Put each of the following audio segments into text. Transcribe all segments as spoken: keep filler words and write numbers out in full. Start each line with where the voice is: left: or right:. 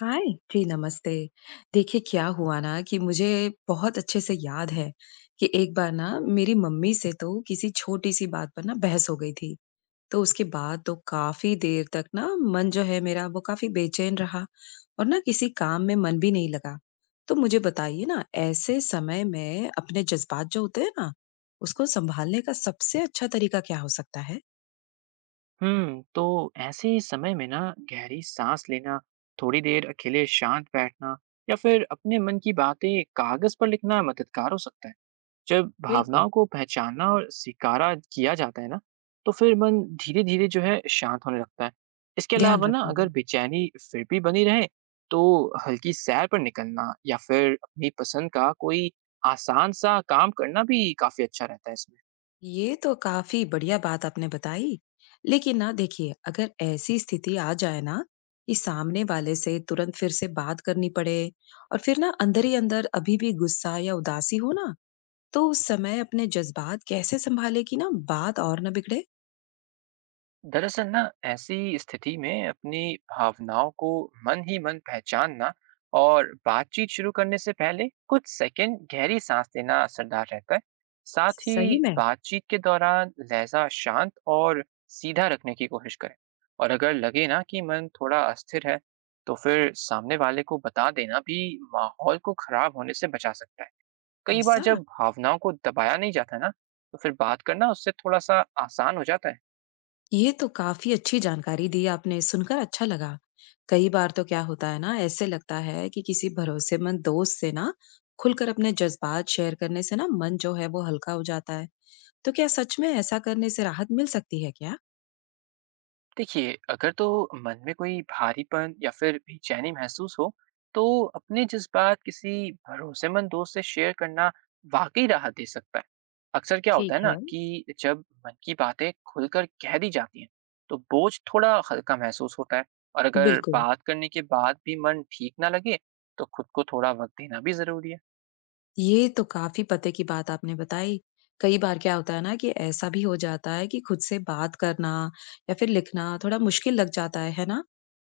left: हाय जी नमस्ते। देखिए क्या हुआ ना कि मुझे बहुत अच्छे से याद है कि एक बार ना मेरी मम्मी से तो किसी छोटी सी बात पर ना बहस हो गई थी। तो उसके बाद तो काफी देर तक ना मन जो है मेरा वो काफी बेचैन रहा और ना किसी काम में मन भी नहीं लगा। तो मुझे बताइए ना, ऐसे समय में अपने जज्बात जो होते हैं ना, उसको संभालने का सबसे अच्छा तरीका क्या हो सकता है?
right: हम्म तो ऐसे समय में ना गहरी सांस लेना, थोड़ी देर अकेले शांत बैठना या फिर अपने मन की बातें कागज पर लिखना मददगार हो सकता है। जब
left: बिल्कुल।
right: भावनाओं को पहचानना और स्वीकारा किया जाता है ना, तो फिर मन धीरे धीरे जो है शांत होने लगता है। इसके
left: ध्यान
right: अलावा ना
left: रखना।
right: अगर बेचैनी फिर भी बनी रहे, तो हल्की सैर पर निकलना या फिर अपनी पसंद का कोई आसान सा काम करना भी काफी अच्छा रहता है इसमें।
left: ये तो काफी बढ़िया बात आपने बताई। लेकिन ना देखिए, अगर ऐसी स्थिति आ जाए ना कि सामने वाले से तुरंत फिर से बात करनी पड़े और फिर ना अंदर ही अंदर अभी भी गुस्सा या उदासी हो ना, तो उस समय अपने जज्बात कैसे संभाले कि ना बात और ना बिगड़े?
right: दरअसल ना ऐसी स्थिति में अपनी भावनाओं को मन ही मन पहचानना और बातचीत शुरू करने से पहले कुछ सेकंड गहरी सांस लेना असरदार रहता है। साथ ही
left: सही में।
right: बातचीत के दौरान लहजा शांत और सीधा रखने की कोशिश करें। और अगर लगे ना कि मन थोड़ा अस्थिर है, तो फिर सामने वाले को बता देना भी माहौल को खराब होने से बचा सकता है। कई बार
left: ऐसा।
right: जब भावनाओं को दबाया नहीं जाता ना, तो फिर बात करना उससे थोड़ा सा आसान हो जाता है।
left: ये तो काफी अच्छी जानकारी दी आपने, सुनकर अच्छा लगा। कई बार तो क्या होता है ना, ऐसे लगता है कि किसी भरोसेमंद दोस्त से ना खुलकर अपने जज़्बात शेयर करने से ना मन जो है वो हल्का हो जाता है। तो क्या सच में ऐसा करने से राहत मिल सकती है क्या?
right: देखिए, अगर तो मन में कोई भारीपन या फिर बेचैनी महसूस हो, तो अपने जज़्बात किसी भरोसेमंद दोस्त से शेयर करना वाक़ई राहत दे सकता है। अक्सर क्या होता
left: ठीक
right: है ना
left: है।
right: कि जब मन की बातें खुलकर कह दी जाती हैं, तो बोझ थोड़ा हल्का महसूस होता है। और अगर
left: बिल्कुल।
right: बात करने के बाद भी मन ठीक ना लगे, तो खुद को थोड़ा वक़्त देना भी ज़रूरी है।
left: ये तो काफ़ी पते की बात आपने बताई। कई बार क्या होता है ना कि ऐसा भी हो जाता है कि खुद से बात करना या फिर लिखना थोड़ा मुश्किल लग जाता है, है ना?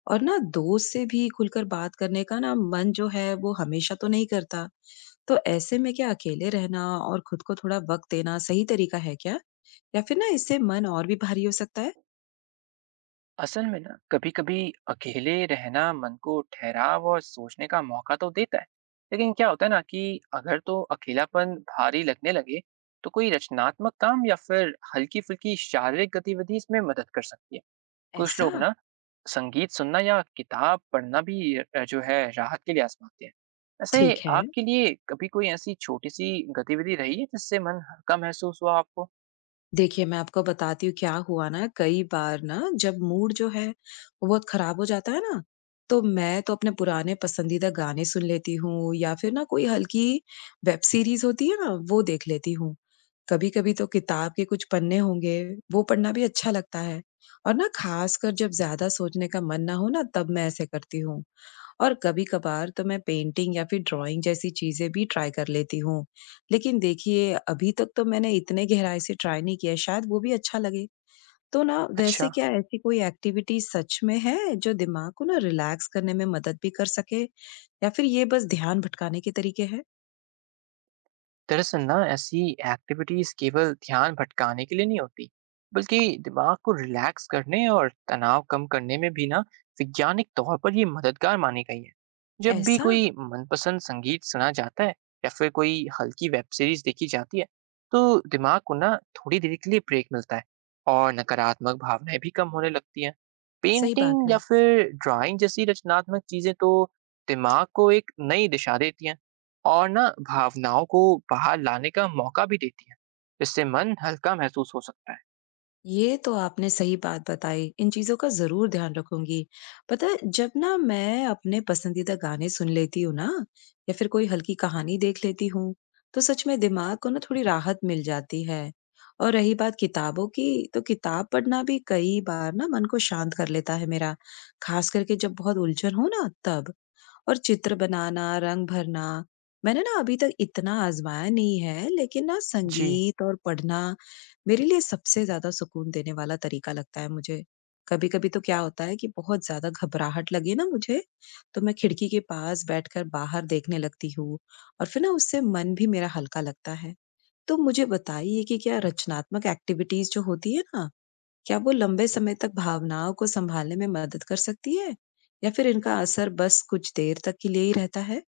left: और ना दोस्त से भी खुलकर बात करने का ना मन जो है वो हमेशा तो नहीं करता। तो ऐसे में क्या अकेले रहना और खुद को थोड़ा वक़्त देना सही तरीका है क्या? या फिर ना इससे मन और भी भारी हो सकता है?
right: असल में ना कभी कभी अकेले रहना मन को ठहराव और सोचने का मौका तो देता है, लेकिन क्या होता है ना कि अगर तो अकेलापन भारी लगने लगे, तो कोई रचनात्मक काम या फिर हल्की फुल्की शारीरिक गतिविधि इसमें मदद कर सकती है। कुछ लोग
left: ऐसा?
right: ना संगीत सुनना या किताब पढ़ना भी अ, जो है राहत के लिए आजमाते हैं।
left: ठीक
right: ऐसे
left: है।
right: आपके लिए कभी कोई ऐसी छोटी सी गतिविधि रही है जिससे मन हल्का महसूस हुआ आपको?
left: देखिए, मैं आपको बताती हूँ क्या हुआ ना, कई बार ना जब मूड जो है वो बहुत खराब हो जाता है ना, तो मैं तो अपने पुराने पसंदीदा गाने सुन लेती हूँ या फिर ना कोई हल्की वेब सीरीज़ होती है ना, वो देख लेती हूँ। कभी-कभी तो किताब के कुछ पन्ने होंगे, वो पढ़ना भी अच्छा लगता है और ना ख़ासकर जब ज़्यादा सोचने का मन ना हो ना, तब मैं ऐसे करती हूँ। और कभी-कभार तो मैं पेंटिंग या फिर ड्राइंग जैसी चीज़ें भी ट्राई कर लेती हूँ। लेकिन देखिए, अभी तक तो मैंने इतने गहराई से ट्राई नहीं किया है, शायद वो भी अच्छा लगे। तो ना वैसे
right: अच्छा।
left: क्या ऐसी कोई एक्टिविटी सच में है जो दिमाग को ना रिलैक्स करने में मदद भी कर सके या फिर ये बस ध्यान भटकाने के तरीके हैं?
right: दरअसल ना ऐसी एक्टिविटीज केवल ध्यान भटकाने के लिए नहीं होती, बल्कि दिमाग को रिलैक्स करने और तनाव कम करने में भी ना वैज्ञानिक तौर पर ये मददगार मानी गई है। जब भी
left: ऐसा?
right: कोई मनपसंद संगीत सुना जाता है या फिर कोई हल्की वेब सीरीज देखी जाती है, तो दिमाग को ना थोड़ी देर के लिए ब्रेक मिलता है और नकारात्मक भावनाएं भी कम होने लगती हैं।
left: सही बात
right: पेंटिंग या
left: है।
right: फिर ड्राइंग जैसी रचनात्मक चीजें तो दिमाग को एक नई दिशा देती हैं और ना भावनाओं को बाहर लाने का मौका भी देती है। इससे मन हल्का महसूस हो सकता है।
left: ये तो आपने सही बात बताई। इन चीज़ों का ज़रूर ध्यान रखूँगी। पता है, जब ना मैं अपने पसंदीदा गाने सुन लेती हूँ ना या फिर कोई हल्की कहानी देख लेती हूँ, तो सच में दिमाग को ना थोड़ी राहत मिल जाती है। और रही बात किताबों की, तो किताब पढ़ना भी कई बार ना मन को शांत कर लेता है मेरा। ख़ास करके जब बहुत उलझन हो ना तब। और चित्र बनाना, रंग भरना मैंने ना अभी तक इतना आज़माया नहीं है, लेकिन ना
right: जी।
left: संगीत और पढ़ना मेरे लिए सबसे ज़्यादा सुकून देने वाला तरीका लगता है मुझे। कभी-कभी तो क्या होता है कि बहुत ज़्यादा घबराहट लगे ना मुझे, तो मैं खिड़की के पास बैठकर बाहर देखने लगती हूँ और फिर ना उससे मन भी मेरा हल्का लगता है। तो मुझे बताइए कि क्या रचनात्मक एक्टिविटीज़ जो होती है ना, क्या वो लंबे समय तक भावनाओं को संभालने में मदद कर सकती है या फिर इनका असर बस कुछ देर तक के लिए ही रहता है?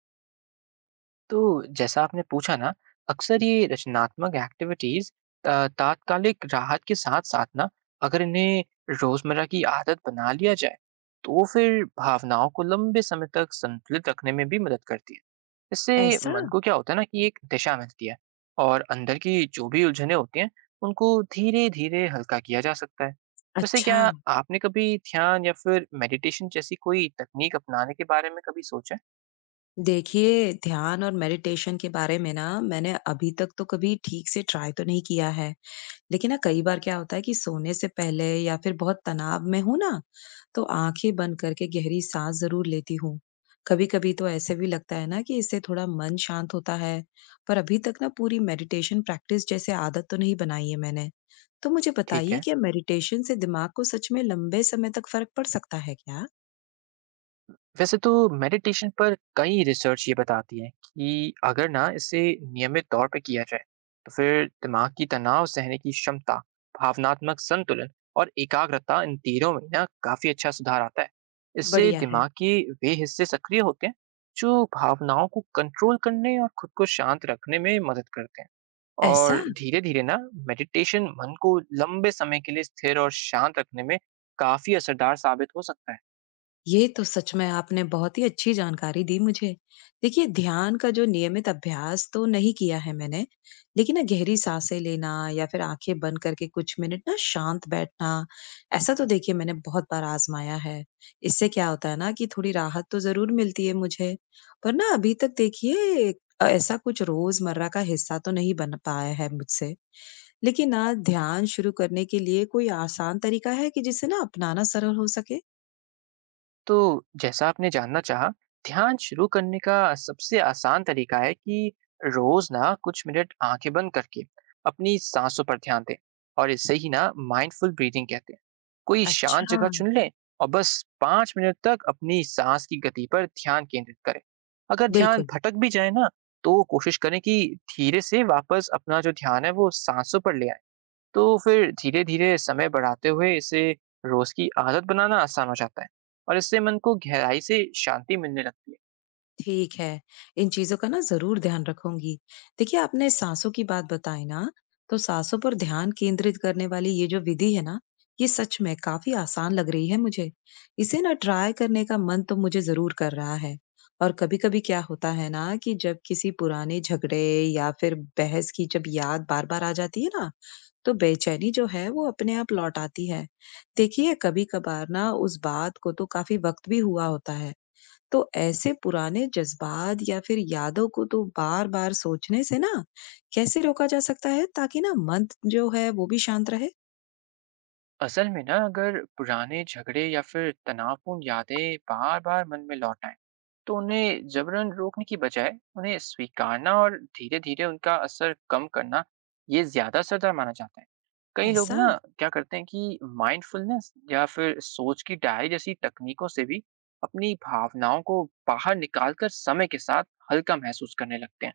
right: तो जैसा आपने पूछा ना, अक्सर ये रचनात्मक एक्टिविटीज तात्कालिक राहत के साथ साथ ना अगर इन्हें रोजमर्रा की आदत बना लिया जाए, तो फिर भावनाओं को लंबे समय तक संतुलित रखने में भी मदद करती है। इससे
left: ऐसा।
right: मन को क्या होता है ना कि एक दिशा मिलती है और अंदर की जो भी उलझने होती हैं उनको धीरे धीरे हल्का किया जा सकता है। वैसे
left: अच्छा।
right: क्या आपने कभी ध्यान या फिर मेडिटेशन जैसी कोई तकनीक अपनाने के बारे में कभी सोचा है?
left: देखिए, ध्यान और मेडिटेशन के बारे में ना मैंने अभी तक तो कभी ठीक से ट्राई तो नहीं किया है, लेकिन ना कई बार क्या होता है कि सोने से पहले या फिर बहुत तनाव में हूँ ना, तो आँखें बंद करके गहरी सांस ज़रूर लेती हूँ। कभी-कभी तो ऐसे भी लगता है ना कि इससे थोड़ा मन शांत होता है, पर अभी तक ना पूरी मेडिटेशन प्रैक्टिस जैसे आदत तो नहीं बनाई है मैंने। तो मुझे
right: ठीक
left: बताइए,
right: है।
left: क्या मेडिटेशन से दिमाग को सच में लंबे समय तक फ़र्क पड़ सकता है क्या?
right: वैसे तो मेडिटेशन पर कई रिसर्च ये बताती है कि अगर ना इसे नियमित तौर पे किया जाए, तो फिर दिमाग की तनाव सहने की क्षमता, भावनात्मक संतुलन और एकाग्रता, इन तीनों में ना काफी अच्छा सुधार आता है। इससे
left: बढ़िया है।
right: दिमाग के वे हिस्से सक्रिय होते हैं जो भावनाओं को कंट्रोल करने और खुद को शांत रखने में मदद करते हैं।
left: ऐसा।
right: और धीरे धीरे ना मेडिटेशन मन को लंबे समय के लिए स्थिर और शांत रखने में काफी असरदार साबित हो सकता है।
left: ये तो सच में आपने बहुत ही अच्छी जानकारी दी मुझे। देखिए, ध्यान का जो नियमित अभ्यास तो नहीं किया है मैंने, लेकिन ना गहरी साँसें लेना या फिर आँखें बंद करके कुछ मिनट ना शांत बैठना, ऐसा तो देखिए मैंने बहुत बार आज़माया है। इससे क्या होता है ना कि थोड़ी राहत तो ज़रूर मिलती है मुझे। पर ना अभी तक देखिए अ, ऐसा कुछ रोज़मर्रा का हिस्सा तो नहीं बन पाया है मुझसे। लेकिन ना ध्यान शुरू करने के लिए कोई आसान तरीका है कि जिसे ना अपनाना सरल हो सके?
right: तो जैसा आपने जानना चाहा, ध्यान शुरू करने का सबसे आसान तरीका है कि रोज ना कुछ मिनट आंखें बंद करके अपनी सांसों पर ध्यान दें, और इसे ही ना माइंडफुल ब्रीदिंग कहते हैं। कोई शांत
left: अच्छा।
right: जगह चुन लें और बस पाँच मिनट तक अपनी सांस की गति पर ध्यान केंद्रित करें। अगर ध्यान
left: बिल्कुल,
right: भटक भी जाए ना, तो कोशिश करें कि धीरे से वापस अपना जो ध्यान है वो सांसों पर ले आए। तो फिर धीरे-धीरे समय बढ़ाते हुए इसे रोज की आदत बनाना आसान हो जाता है और इससे मन को गहराई से शांति मिलने लगती है।
left: ठीक है। इन चीज़ों का ना ज़रूर ध्यान रखूँगी। देखिए, आपने साँसों की बात बताई ना, तो साँसों पर ध्यान केंद्रित करने वाली ये जो विधि है ना, ये सच में काफ़ी आसान लग रही है मुझे। इसे ना ट्राई करने का मन तो मुझे ज़रूर कर रहा है। और कभी-कभी क्या होता है ना कि जब किसी पुराने झगड़े या फिर बहस की जब याद बार-बार आ जाती है ना, तो बेचैनी जो है, वो अपने आप लौट आती है। देखिए, कभी-कभार ना उस बात को तो काफ़ी वक़्त भी हुआ होता है। तो ऐसे पुराने जज़्बात या फिर यादों को तो बार-बार सोचने से ना कैसे रोका जा सकता है ताकि ना मन जो है वो भी शांत रहे?
right: असल में ना अगर पुराने झगड़े या फिर तनावपूर्ण यादें बार बार मन में लौट आए, तो उन्हें जबरन रोकने की बजाय उन्हें स्वीकारना और धीरे धीरे उनका असर कम करना, ये ज्यादा असरदार माना जाता है। कई लोग
left: ऐसा।
right: ना क्या करते हैं कि माइंडफुलनेस या फिर सोच की डायरी जैसी तकनीकों से भी अपनी भावनाओं को बाहर निकालकर समय के साथ हल्का महसूस करने लगते हैं।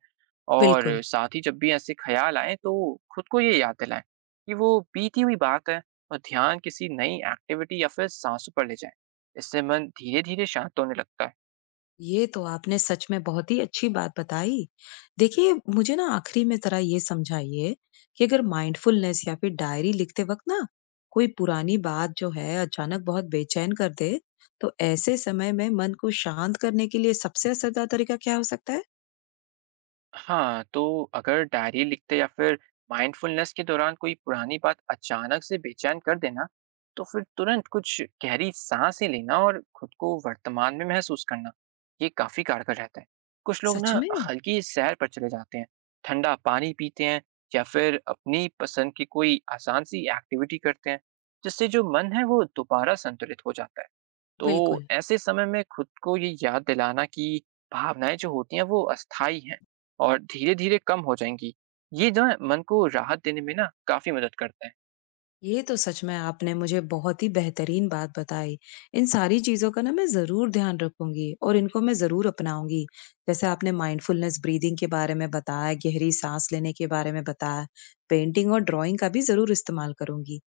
right: और
left: बिल्कुल।
right: साथ ही जब भी ऐसे ख्याल आए, तो खुद को ये याद दिलाएं कि वो बीती हुई बात है, और ध्यान किसी नई एक्टिविटी या फिर सांसों पर ले जाएं। इससे मन धीरे-धीरे शांत होने लगता है।
left: ये तो आपने सच में बहुत ही अच्छी बात बताई। देखिए, मुझे ना आखिरी में जरा ये समझाइए कि अगर माइंडफुलनेस या फिर डायरी लिखते वक्त ना कोई पुरानी बात जो है अचानक बहुत बेचैन कर दे, तो ऐसे समय में मन को शांत करने के लिए सबसे असरदार तरीका क्या हो सकता है?
right: हाँ, तो अगर डायरी लिखते या फिर माइंडफुलनेस के दौरान कोई पुरानी बात अचानक से बेचैन कर देना, तो फिर तुरंत कुछ गहरी सांसें लेना और खुद को वर्तमान में महसूस करना, ये काफ़ी कारगर रहता है। कुछ लोग ना
left: सच में।
right: हल्की सैर पर चले जाते हैं, ठंडा पानी पीते हैं या फिर अपनी पसंद की कोई आसान सी एक्टिविटी करते हैं, जिससे जो मन है वो दोबारा संतुलित हो जाता है। तो
left: बिल्कुल।
right: ऐसे समय में खुद को ये याद दिलाना कि भावनाएं जो होती हैं वो अस्थाई हैं और धीरे-धीरे कम हो जाएँगी। ये जो है मन को राहत देने में ना काफ़ी मदद करता है।
left: ये तो सच में आपने मुझे बहुत ही बेहतरीन बात बताई। इन सारी चीज़ों का ना मैं ज़रूर ध्यान रखूँगी और इनको मैं ज़रूर अपनाऊँगी। जैसे आपने माइंडफुलनेस ब्रीथिंग के बारे में बताया, गहरी सांस लेने के बारे में बताया, पेंटिंग और ड्राइंग का भी ज़रूर इस्तेमाल करूँगी।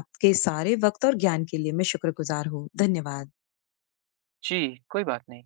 left: आपके सारे वक़्त और ज्ञान के लिए मैं शुक्रगुज़ार हूँ। धन्यवाद।
right: जी, कोई बात नहीं।